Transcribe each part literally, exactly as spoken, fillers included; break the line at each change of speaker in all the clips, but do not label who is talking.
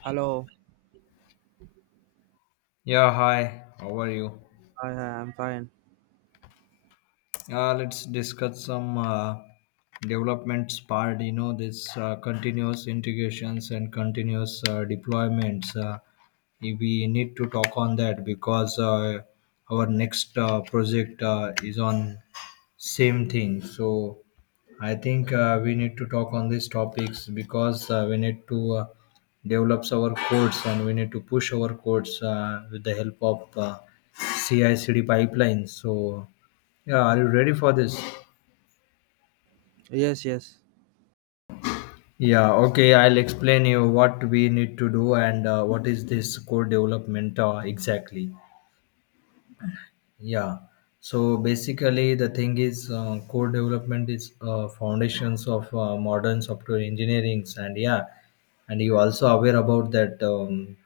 Hello.
Yeah, hi. How are you?
Hi, I'm fine.
Uh, let's discuss some uh, developments part. You know, this uh, continuous integrations and continuous uh, deployments. Uh, we need to talk on that because uh, our next uh, project uh, is on same thing. So I think uh, we need to talk on these topics because uh, we need to uh, develop our codes and we need to push our codes uh, with the help of uh, C I/C D pipelines. So yeah, are you ready for this?
Yes, yes.
Yeah, okay, I'll explain you what we need to do and uh, what is this core development uh, exactly. Yeah, so basically the thing is uh, core development is uh, foundations of uh, modern software engineering, and yeah, and you also aware about that um,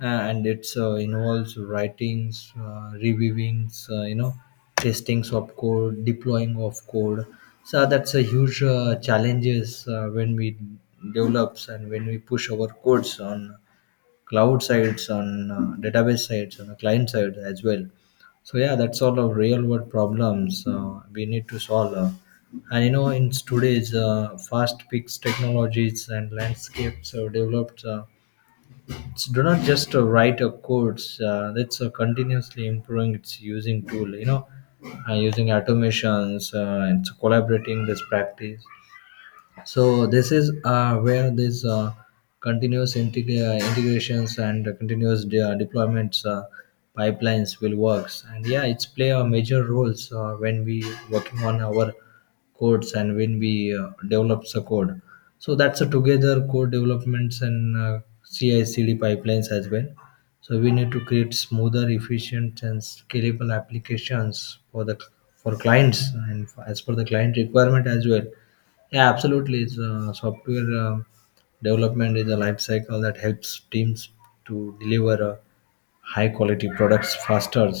uh, and it's uh, involves writings, uh, reviewings, uh, you know, testings of code, deploying of code. So that's a huge uh, challenges uh, when we develops and when we push our codes on cloud sides, on uh, database sides, on the client side as well. So yeah, that's all of real world problems uh, we need to solve. Uh, and you know, in today's uh, fast-paced technologies and landscapes have developed. Uh, it's do not just uh, write a codes uh, that's uh, continuously improving its using tool you know uh, using automations uh, and so collaborating this practice. So this is uh, where this uh, continuous integ- uh, integrations and continuous de- uh, deployments uh, pipelines will works, and yeah, it's play a major roles uh, when we working on our codes and when we uh, develops a code. So that's a together code developments and uh, ci cd pipelines as well. So we need to create smoother efficient and scalable applications for the for clients and as per the client requirement as well. Yeah, absolutely. It's, uh, software uh, development is a life cycle that helps teams to deliver uh, high quality products faster.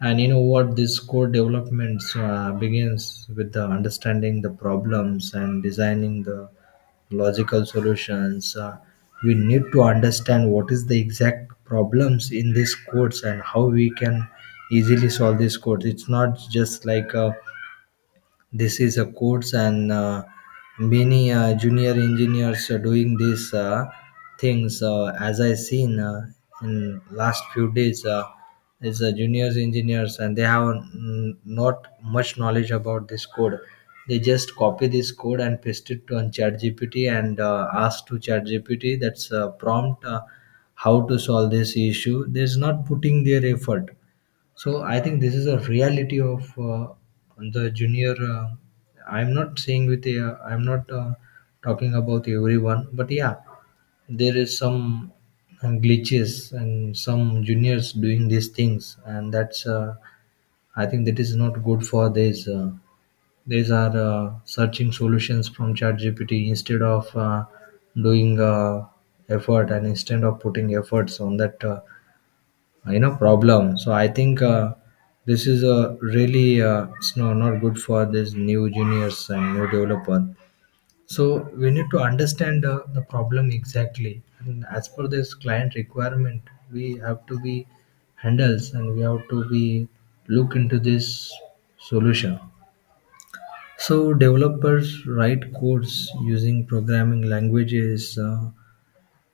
And you know what? This core development uh, begins with the understanding the problems and designing the logical solutions. Uh, we need to understand what is the exact problems in these codes and how we can easily solve these codes. It's not just like uh, this is a course, and uh, many uh, junior engineers are doing these uh, things. Uh, as I seen uh, in last few days, uh, is uh, juniors engineers, and they have mm, not much knowledge about this code. They just copy this code and paste it on ChatGPT and uh, ask to ChatGPT that's uh, prompt uh, how to solve this issue. There's not putting their effort. So I think this is a reality of uh, the junior. Uh, I'm not saying with a. I'm not uh, talking about everyone, but yeah, there is some glitches and some juniors doing these things, and that's. Uh, I think that is not good for this. Uh, these are uh, searching solutions from ChatGPT instead of uh, doing uh, effort and instead of putting efforts on that. Uh, uh, you know problem, so I think uh, this is a really uh, it's no, not good for these new juniors and new developer. So we need to understand uh, the problem exactly, and as per this client requirement we have to be handles, and we have to be look into this solution. So developers write codes using programming languages uh,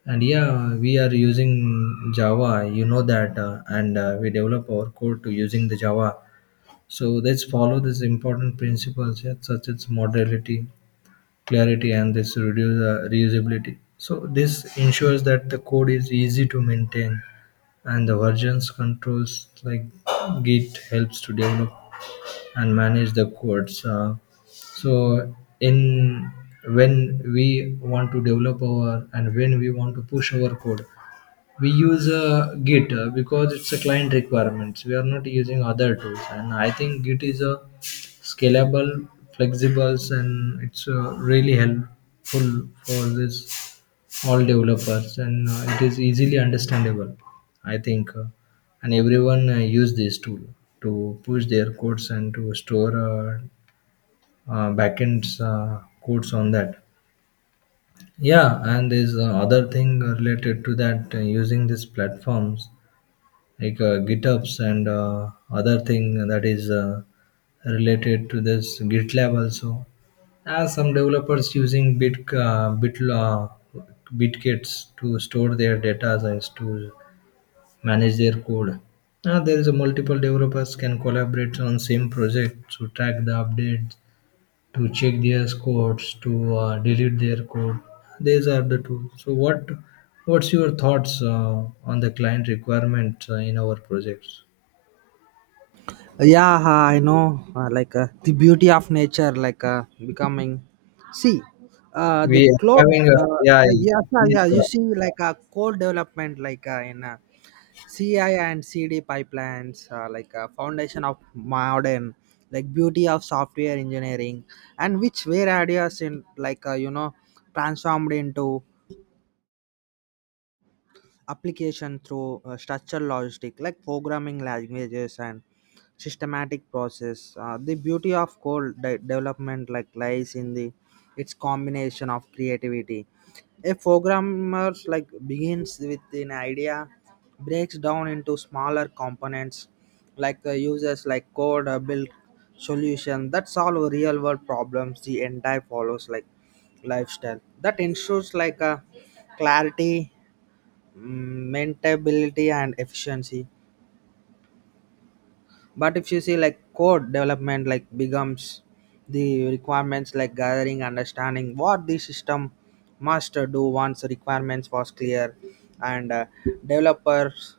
and yeah, we are using Java, you know that, uh, and uh, we develop our code to using the Java. So let's follow these important principles, yeah, such as modularity, clarity, and this reduce uh, reusability. So this ensures that the code is easy to maintain, and the versions controls like Git helps to develop and manage the codes. Uh, so in when we want to develop our and when we want to push our code, we use uh, git uh, because it's a client requirements. We are not using other tools, and I think git is a scalable, flexible, and it's uh, really helpful for this all developers, and uh, it is easily understandable, I think, uh, and everyone uh, use this tool to push their codes and to store uh, uh, backends uh, codes on that. Yeah, and there's uh, other thing related to that uh, using these platforms like uh, GitHubs and uh, other thing that is uh, related to this GitLab also. As some developers using Bit uh, Bit uh, Bitkits to store their data and to manage their code. Now there is a multiple developers can collaborate on same project to track the updates, to check their codes, to uh, delete their code. These are the tools. So what what's your thoughts uh, on the client requirement uh, in our projects?
Yeah, I know. Uh, like uh, the beauty of nature, like uh, becoming. See, uh, the
We are
cloud.
having a
Uh,
yeah,
like, yeah, yeah,
these,
yeah. You
uh,
see, like a uh, core development, like uh, in uh, C I and C D pipelines, uh, like a foundation of modern, like beauty of software engineering, and which were ideas in like uh, you know transformed into application through uh, structural logic like programming languages and systematic process, uh, the beauty of code de- development like lies in the its combination of creativity. A programmer like begins with an idea, breaks down into smaller components, like the users like code, uh, build solution that solve real world problems. The entire follows like lifestyle that ensures like a clarity, maintainability and efficiency. But if you see like code development like becomes the requirements like gathering understanding what the system must do. Once the requirements was clear, and uh, developers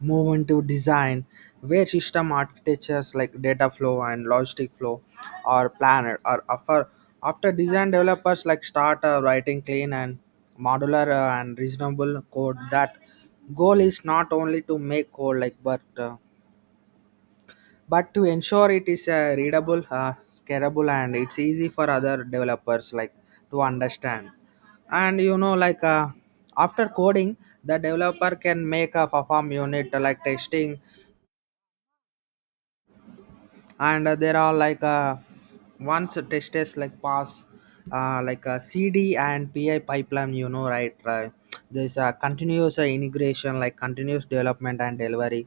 move into design where system architectures like data flow and logistic flow are planned, or after after design developers like start uh, writing clean and modular uh, and reasonable code. That goal is not only to make code like, but uh, but to ensure it is uh, readable, uh, scalable and it's easy for other developers like to understand. And you know like, uh, after coding the developer can make a perform unit like testing. And uh, there are like, uh, once test is like pass, uh, like a C D and P I pipeline, you know right right, there's a continuous uh, integration like continuous development and delivery.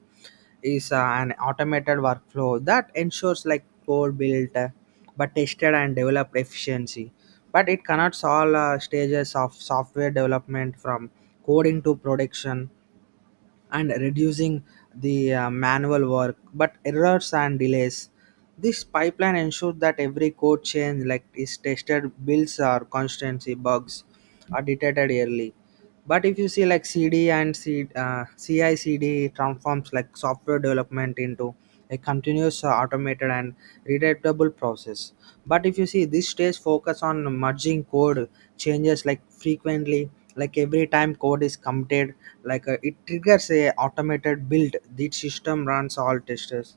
Is uh, an automated workflow that ensures like code built, uh, but tested and developed efficiency. But it cannot solve uh, stages of software development from coding to production and reducing the uh, manual work, but errors and delays. This pipeline ensures that every code change like is tested builds, or constancy bugs are detected early. But if you see like cd and C, uh, C I C D transforms like software development into a continuous, uh, automated and readable process. But if you see this stage focus on merging code changes like frequently, like every time code is committed, like uh, it triggers a automated build. The system runs all testers,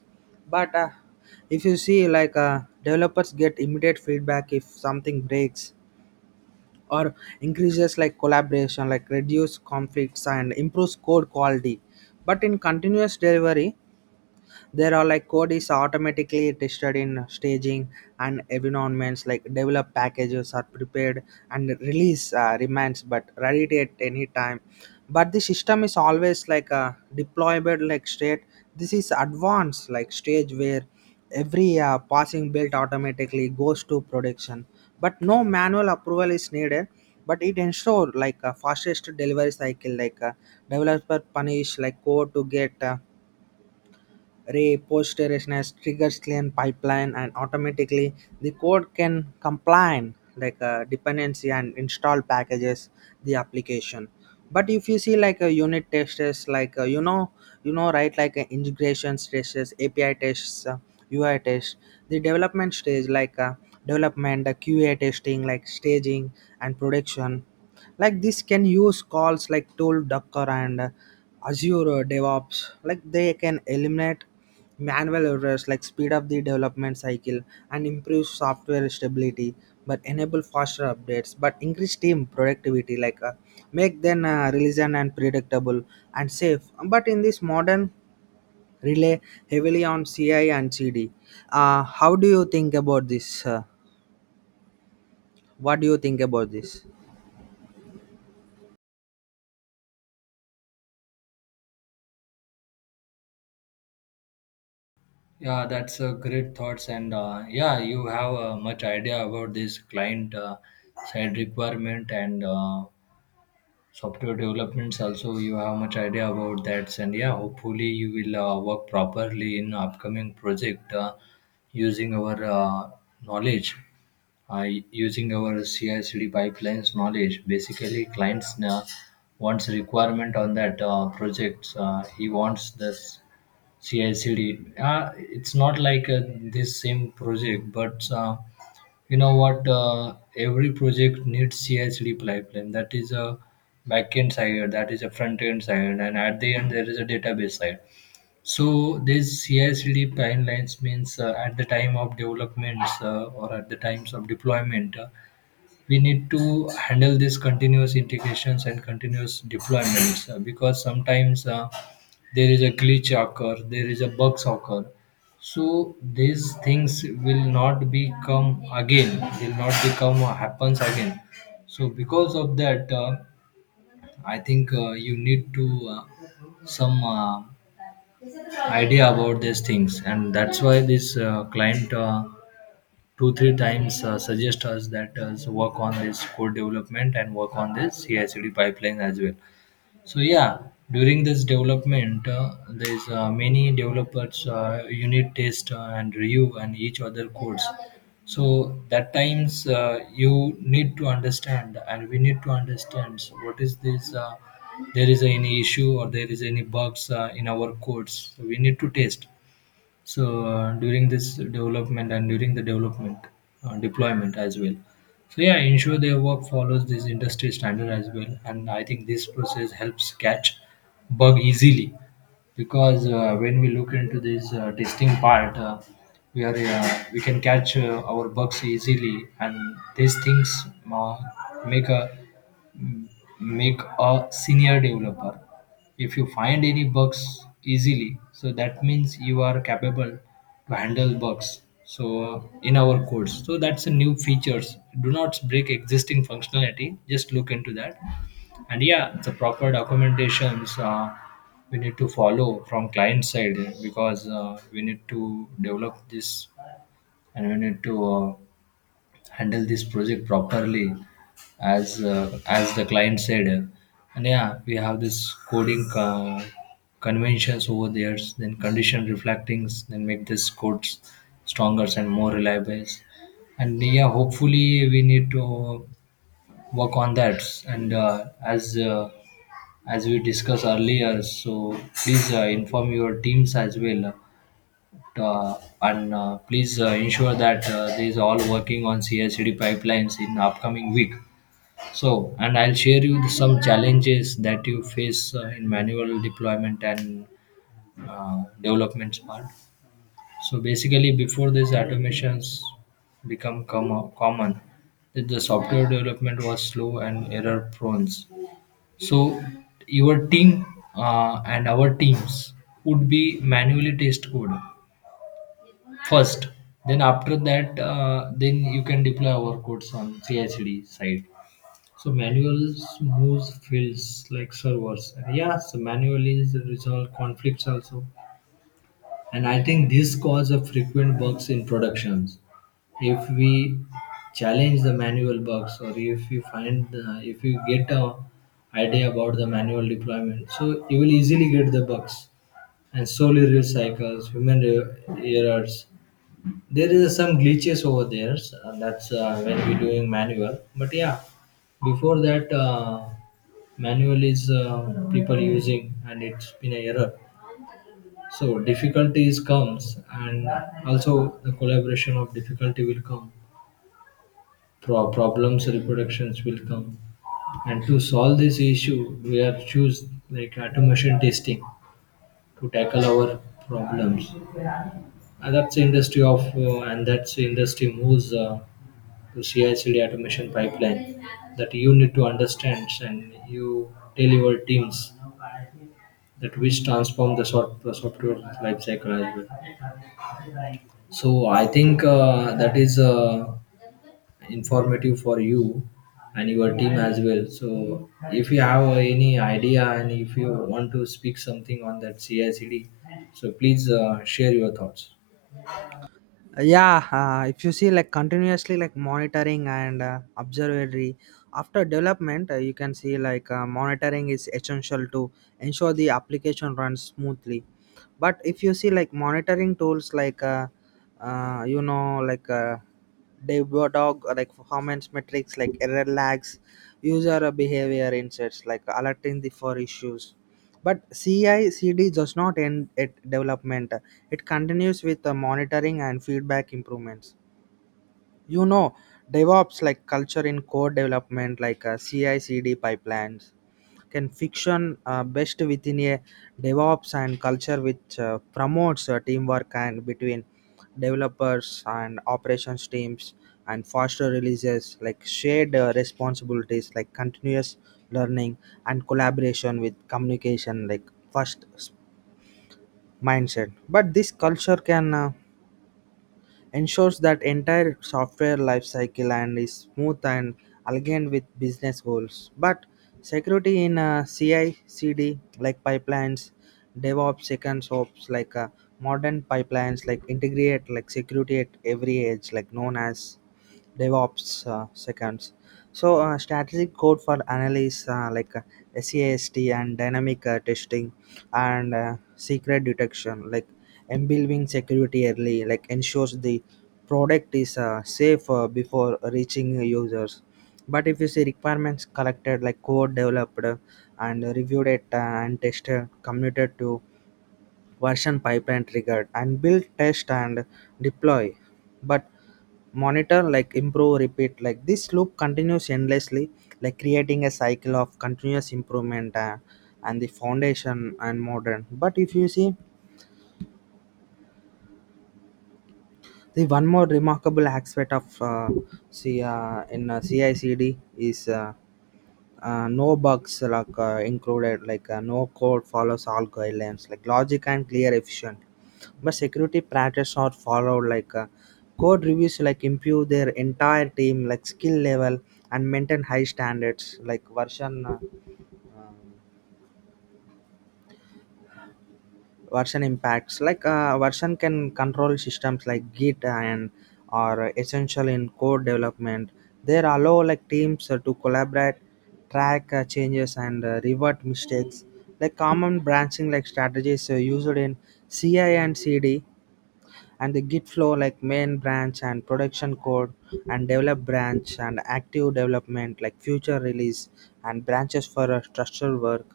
but uh, if you see like, uh, developers get immediate feedback if something breaks or increases like collaboration, like reduce conflicts and improves code quality. But in continuous delivery, there are like code is automatically tested in staging and environments, like develop packages are prepared and release uh, remains but ready at any time. But the system is always like a deployable like state. This is advanced like stage where every uh, passing build automatically goes to production, but no manual approval is needed. But it ensure like a fastest delivery cycle, like a developer punish like code to get uh, repositories, triggers clean pipeline, and automatically the code can complain like uh, dependency and install packages the application. But if you see like a unit testers like uh, you know you know right, like uh, integration tests, A P I tests, uh, U I tests, the development stage like uh, development the Q A testing like staging and production. Like this can use calls like tool docker and uh, azure uh, devops, like they can eliminate manual errors, like speed up the development cycle and improve software stability, but enable faster updates, but increase team productivity like, uh, make them uh, resilient and predictable and safe. But in this modern rely heavily on C I and C D. Uh, how do you think about this? Uh, what do you think about this?
Yeah, that's a great thoughts, and uh, yeah, you have uh, much idea about this client uh, side requirement and uh, software developments. Also, you have much idea about that, and yeah, hopefully you will uh, work properly in upcoming project uh, using our uh, knowledge. Uh, using our C I/C D pipelines knowledge. Basically, clients uh, wants a requirement on that uh, projects. Uh, he wants this C I/C D. Uh, it's not like uh, this same project, but uh, you know what? Uh, every project needs C I/C D pipeline. That is a backend side. That is a front end side, and at the end there is a database side. So this C I/C D timelines means uh, at the time of developments uh, or at the times of deployment, uh, we need to handle these continuous integrations and continuous deployments uh, because sometimes uh, there is a glitch occur, there is a bugs occur. So these things will not become again, will not become or happens again. So because of that, uh, I think uh, you need to uh, some uh, idea about these things, and that's why this uh, client uh, two three times uh, suggest us that uh, so work on this code development and work on this C I/C D pipeline as well. So yeah, during this development, uh, there's uh, many developers uh, unit test uh, and review and each other codes. So that times uh, you need to understand, and we need to understand what is this. Uh, there is any issue or there is any bugs uh, in our codes. So we need to test. So uh, during this development and during the development uh, deployment as well. So yeah, ensure their work follows this industry standard as well, and I think this process helps catch bug easily because uh, when we look into this uh, testing part, uh, we are uh, we can catch uh, our bugs easily, and these things uh, make a make a senior developer. If you find any bugs easily, so that means you are capable to handle bugs, so uh, in our codes. So that's a new features do not break existing functionality, just look into that. And yeah, the proper documentations uh, we need to follow from client side because uh, we need to develop this and we need to uh, handle this project properly as uh, as the client said. And yeah, we have this coding uh, conventions over there, then condition reflectings, then make this codes stronger and more reliable. And yeah, hopefully we need to work on that. And uh, as uh, as we discussed earlier, so please uh, inform your teams as well. uh, and uh, please uh, ensure that uh, they is all working on C I C D pipelines in upcoming week. So, and I'll share you some challenges that you face uh, in manual deployment and uh, development part. So basically, before these automations become com- common, that the software development was slow and error prone. So your team uh, and our teams would be manually test code first. Then after that, uh, then you can deploy our codes on ci side. So manuals moves fields like servers. And yes, manually resolve conflicts also. And I think this causes a frequent bugs in productions. If we challenge the manual bugs, or if you find, the, if you get a idea about the manual deployment, so you will easily get the bugs and solely real cycles, human re- errors. There is some glitches over there. So that's uh, when we're doing manual. But yeah, before that, uh, manual is uh, people using, and it's been a error. So difficulties comes, and also the collaboration of difficulty will come, pro- problems reproductions will come. And to solve this issue, we are choose like automation testing to tackle our problems. And that's the industry of uh, and that's the industry moves uh, to ci automation pipeline that you need to understand, and you tell your teams, that which transform the soft, software life cycle as well. So I think uh, that is uh, informative for you and your team as well. So if you have any idea and if you want to speak something on that C I C D, so please uh, share your thoughts.
Yeah, uh, if you see like continuously like monitoring and uh, observatory after development, uh, you can see like, uh, monitoring is essential to ensure the application runs smoothly. But if you see like monitoring tools like uh, uh, you know like uh, dog like performance metrics, like error lags, user behavior insights, like alerting the for issues. But C I/C D does not end at development; it continues with the monitoring and feedback improvements. You know, DevOps like culture in code development, like uh, C I/C D pipelines can fiction uh, best within a DevOps and culture which uh, promotes uh, teamwork and between developers and operations teams and faster releases, like shared uh, responsibilities, like continuous learning and collaboration with communication like first s- mindset. But this culture can uh, ensures that entire software lifecycle and is smooth and aligned with business goals. But security in uh, C I C D like pipelines, DevOps, second ops like, uh, modern pipelines like integrate like security at every edge, like known as DevOps uh, seconds. So uh, strategic code for analysis uh, like uh, SAST and dynamic uh, testing and uh, secret detection like embedding security early, like ensures the product is uh, safe uh, before reaching users. But if you see requirements collected like code developed, uh, and reviewed it, uh, and tested, committed to version pipeline triggered and build test and deploy, but monitor like improve repeat, like this loop continues endlessly like creating a cycle of continuous improvement uh, and the foundation and modern. But if you see the one more remarkable aspect of uh, C, uh, in uh, C I C D is, uh, uh, no bugs like uh, included, like uh, no code follows all guidelines, like logic and clear efficient. But security practice are followed like, uh, code reviews like improve their entire team like skill level and maintain high standards, like version uh, um, version impacts, like uh, version can control systems like git and are essential in code development. They allow like teams uh, to collaborate, track uh, changes and uh, revert mistakes, like common branching like strategies uh, used in C I and C D and the git flow, like main branch and production code and develop branch and active development like future release and branches for uh, structural work.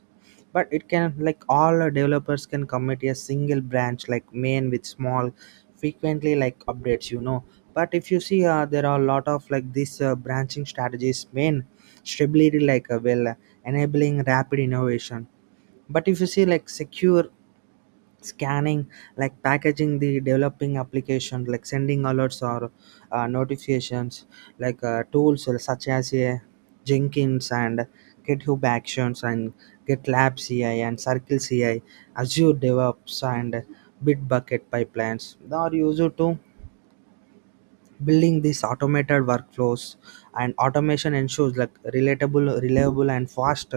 But it can like all uh, developers can commit a single branch like main with small frequently like updates, you know. But if you see, uh, there are a lot of like this uh, branching strategies, main stability like uh, well uh, enabling rapid innovation. But if you see like secure scanning, like packaging the developing application, like sending alerts or uh, notifications, like uh, tools such as uh, jenkins and github actions and GitLab C I and Circle C I, azure devops and bitbucket pipelines. They are used to building these automated workflows, and automation ensures like relatable reliable and fast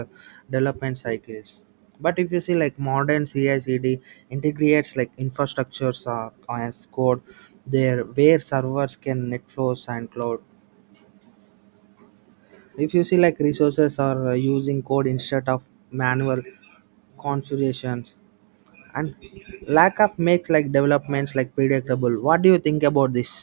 development cycles. But if you see like modern C I/C D integrates like infrastructures uh, as code, there where servers can net flows and cloud. If you see like resources are uh, using code instead of manual configurations, and lack of makes like developments like predictable. What do you think about this?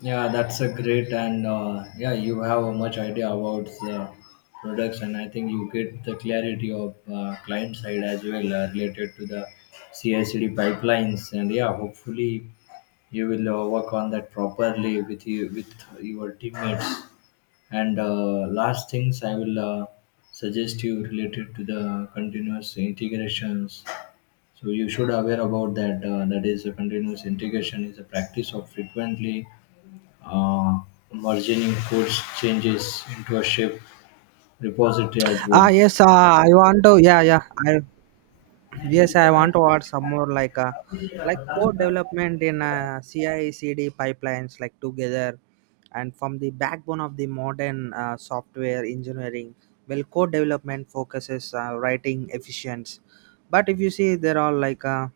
Yeah, that's a great and uh, yeah, you have a much idea about the products, and I think you get the clarity of uh, client side as well uh, related to the C I/C D pipelines, and yeah, hopefully you will uh, work on that properly with you with your teammates. And uh, last things I will uh, suggest you related to the continuous integrations. So you should aware about that. Uh, that is, a continuous integration is a practice of frequently uh, merging course changes into a shape repository as
ah
well.
yes uh, I want to yeah yeah I Yes, I want to add some more like uh, like code development in uh, C I/C D pipelines like together, and from the backbone of the modern uh, software engineering. Well, code development focuses uh, writing efficient. But if you see there are like uh,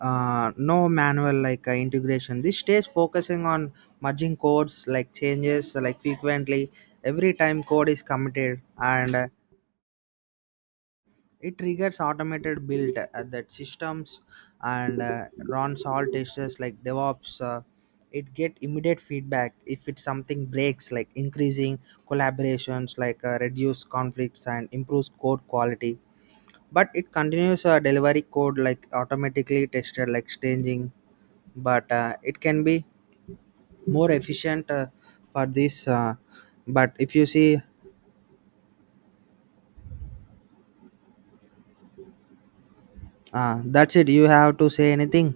uh, no manual like uh, integration. This stage focusing on merging codes like changes like frequently, every time code is committed. And uh, It triggers automated build uh, that systems, and uh, runs all tests like DevOps. Uh, it get immediate feedback if it's something breaks, like increasing collaborations like uh, reduce conflicts and improves code quality. But it continues uh, delivery code like automatically tested like staging, but uh, it can be more efficient uh, for this, uh, but if you see, uh, that's it. You have to say anything?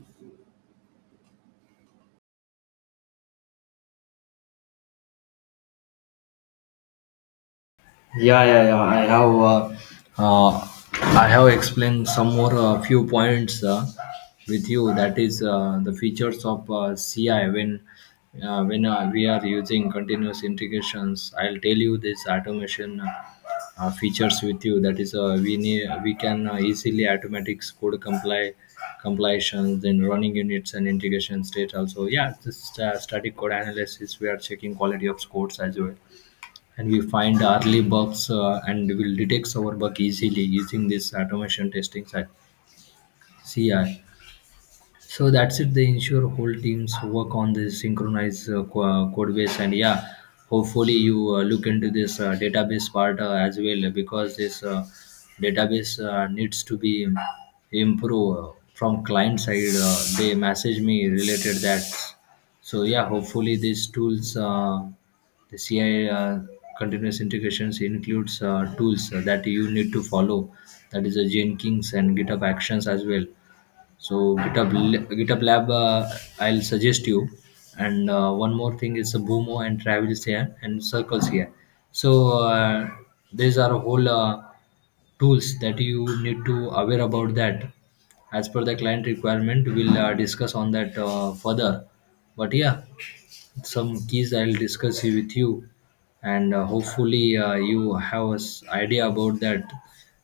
Yeah, yeah, yeah. I have, uh, uh, I have explained some more uh, few points uh, with you. That is uh, the features of uh, C I when uh, when uh, we are using continuous integrations. I'll tell you this automation uh, uh, features with you. That is, uh, we need we can uh, easily automatic code comply compilations, then running units and integration state also. Yeah, this uh, static code analysis. We are checking quality of codes as well and we find early bugs uh, and will detect our bug easily using this automation testing side C I. So that's it. They ensure whole teams work on this synchronized uh, co- uh, code base, and yeah, hopefully you uh, look into this uh, database part uh, as well because this uh, database uh, needs to be improved uh, from client side. Uh, they message me related that. So yeah, hopefully these tools, uh, the C I uh, continuous integrations includes uh, tools that you need to follow. That is a Jenkins and GitHub Actions as well, so GitHub L- GitHub Lab, uh, I'll suggest you. And uh, one more thing is a Boomo and Travels here and Circles here. So uh, these are whole uh, tools that you need to aware about that. As per the client requirement, we'll uh, discuss on that uh, further. But yeah, some keys I'll discuss you- with you, and uh, hopefully uh, you have an idea about that.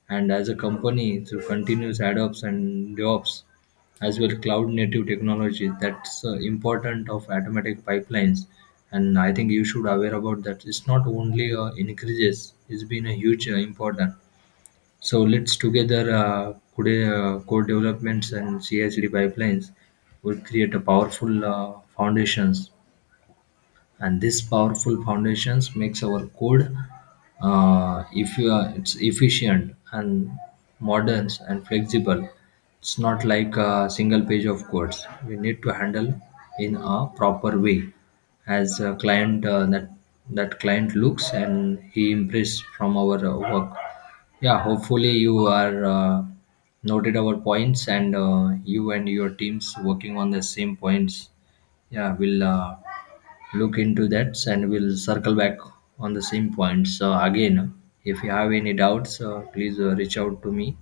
And as a company, through continuous add-ups and jobs, as well cloud native technology, that's uh, important of automatic pipelines. And I think you should aware about that. It's not only uh, increases; it's been a huge uh, important. So let's together uh, could, uh, code developments and C I pipelines will create a powerful uh, foundations, and this powerful foundations makes our code uh, if you are, it's efficient and modern and flexible. It's not like a single page of codes we need to handle in a proper way. As a client, uh, that that client looks and he impressed from our uh, work. Yeah, hopefully you are uh, noted our points, and uh, you and your teams working on the same points. Yeah, will uh, look into that, and we'll circle back on the same points. So again, if you have any doubts, uh, please uh, reach out to me.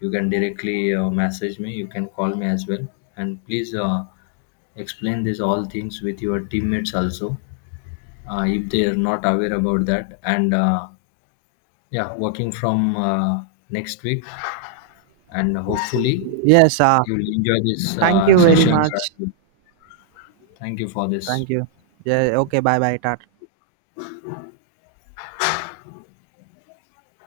You can directly uh, message me. You can call me as well. And please uh, explain this all things with your teammates also, uh, if they are not aware about that. And uh, yeah, working from uh, next week, and hopefully
Yes, uh,
you'll enjoy this
thank
uh,
you very
sessions as
much.
well. Thank you for this.
Thank you. Yeah. Okay. Bye. Bye. Tata.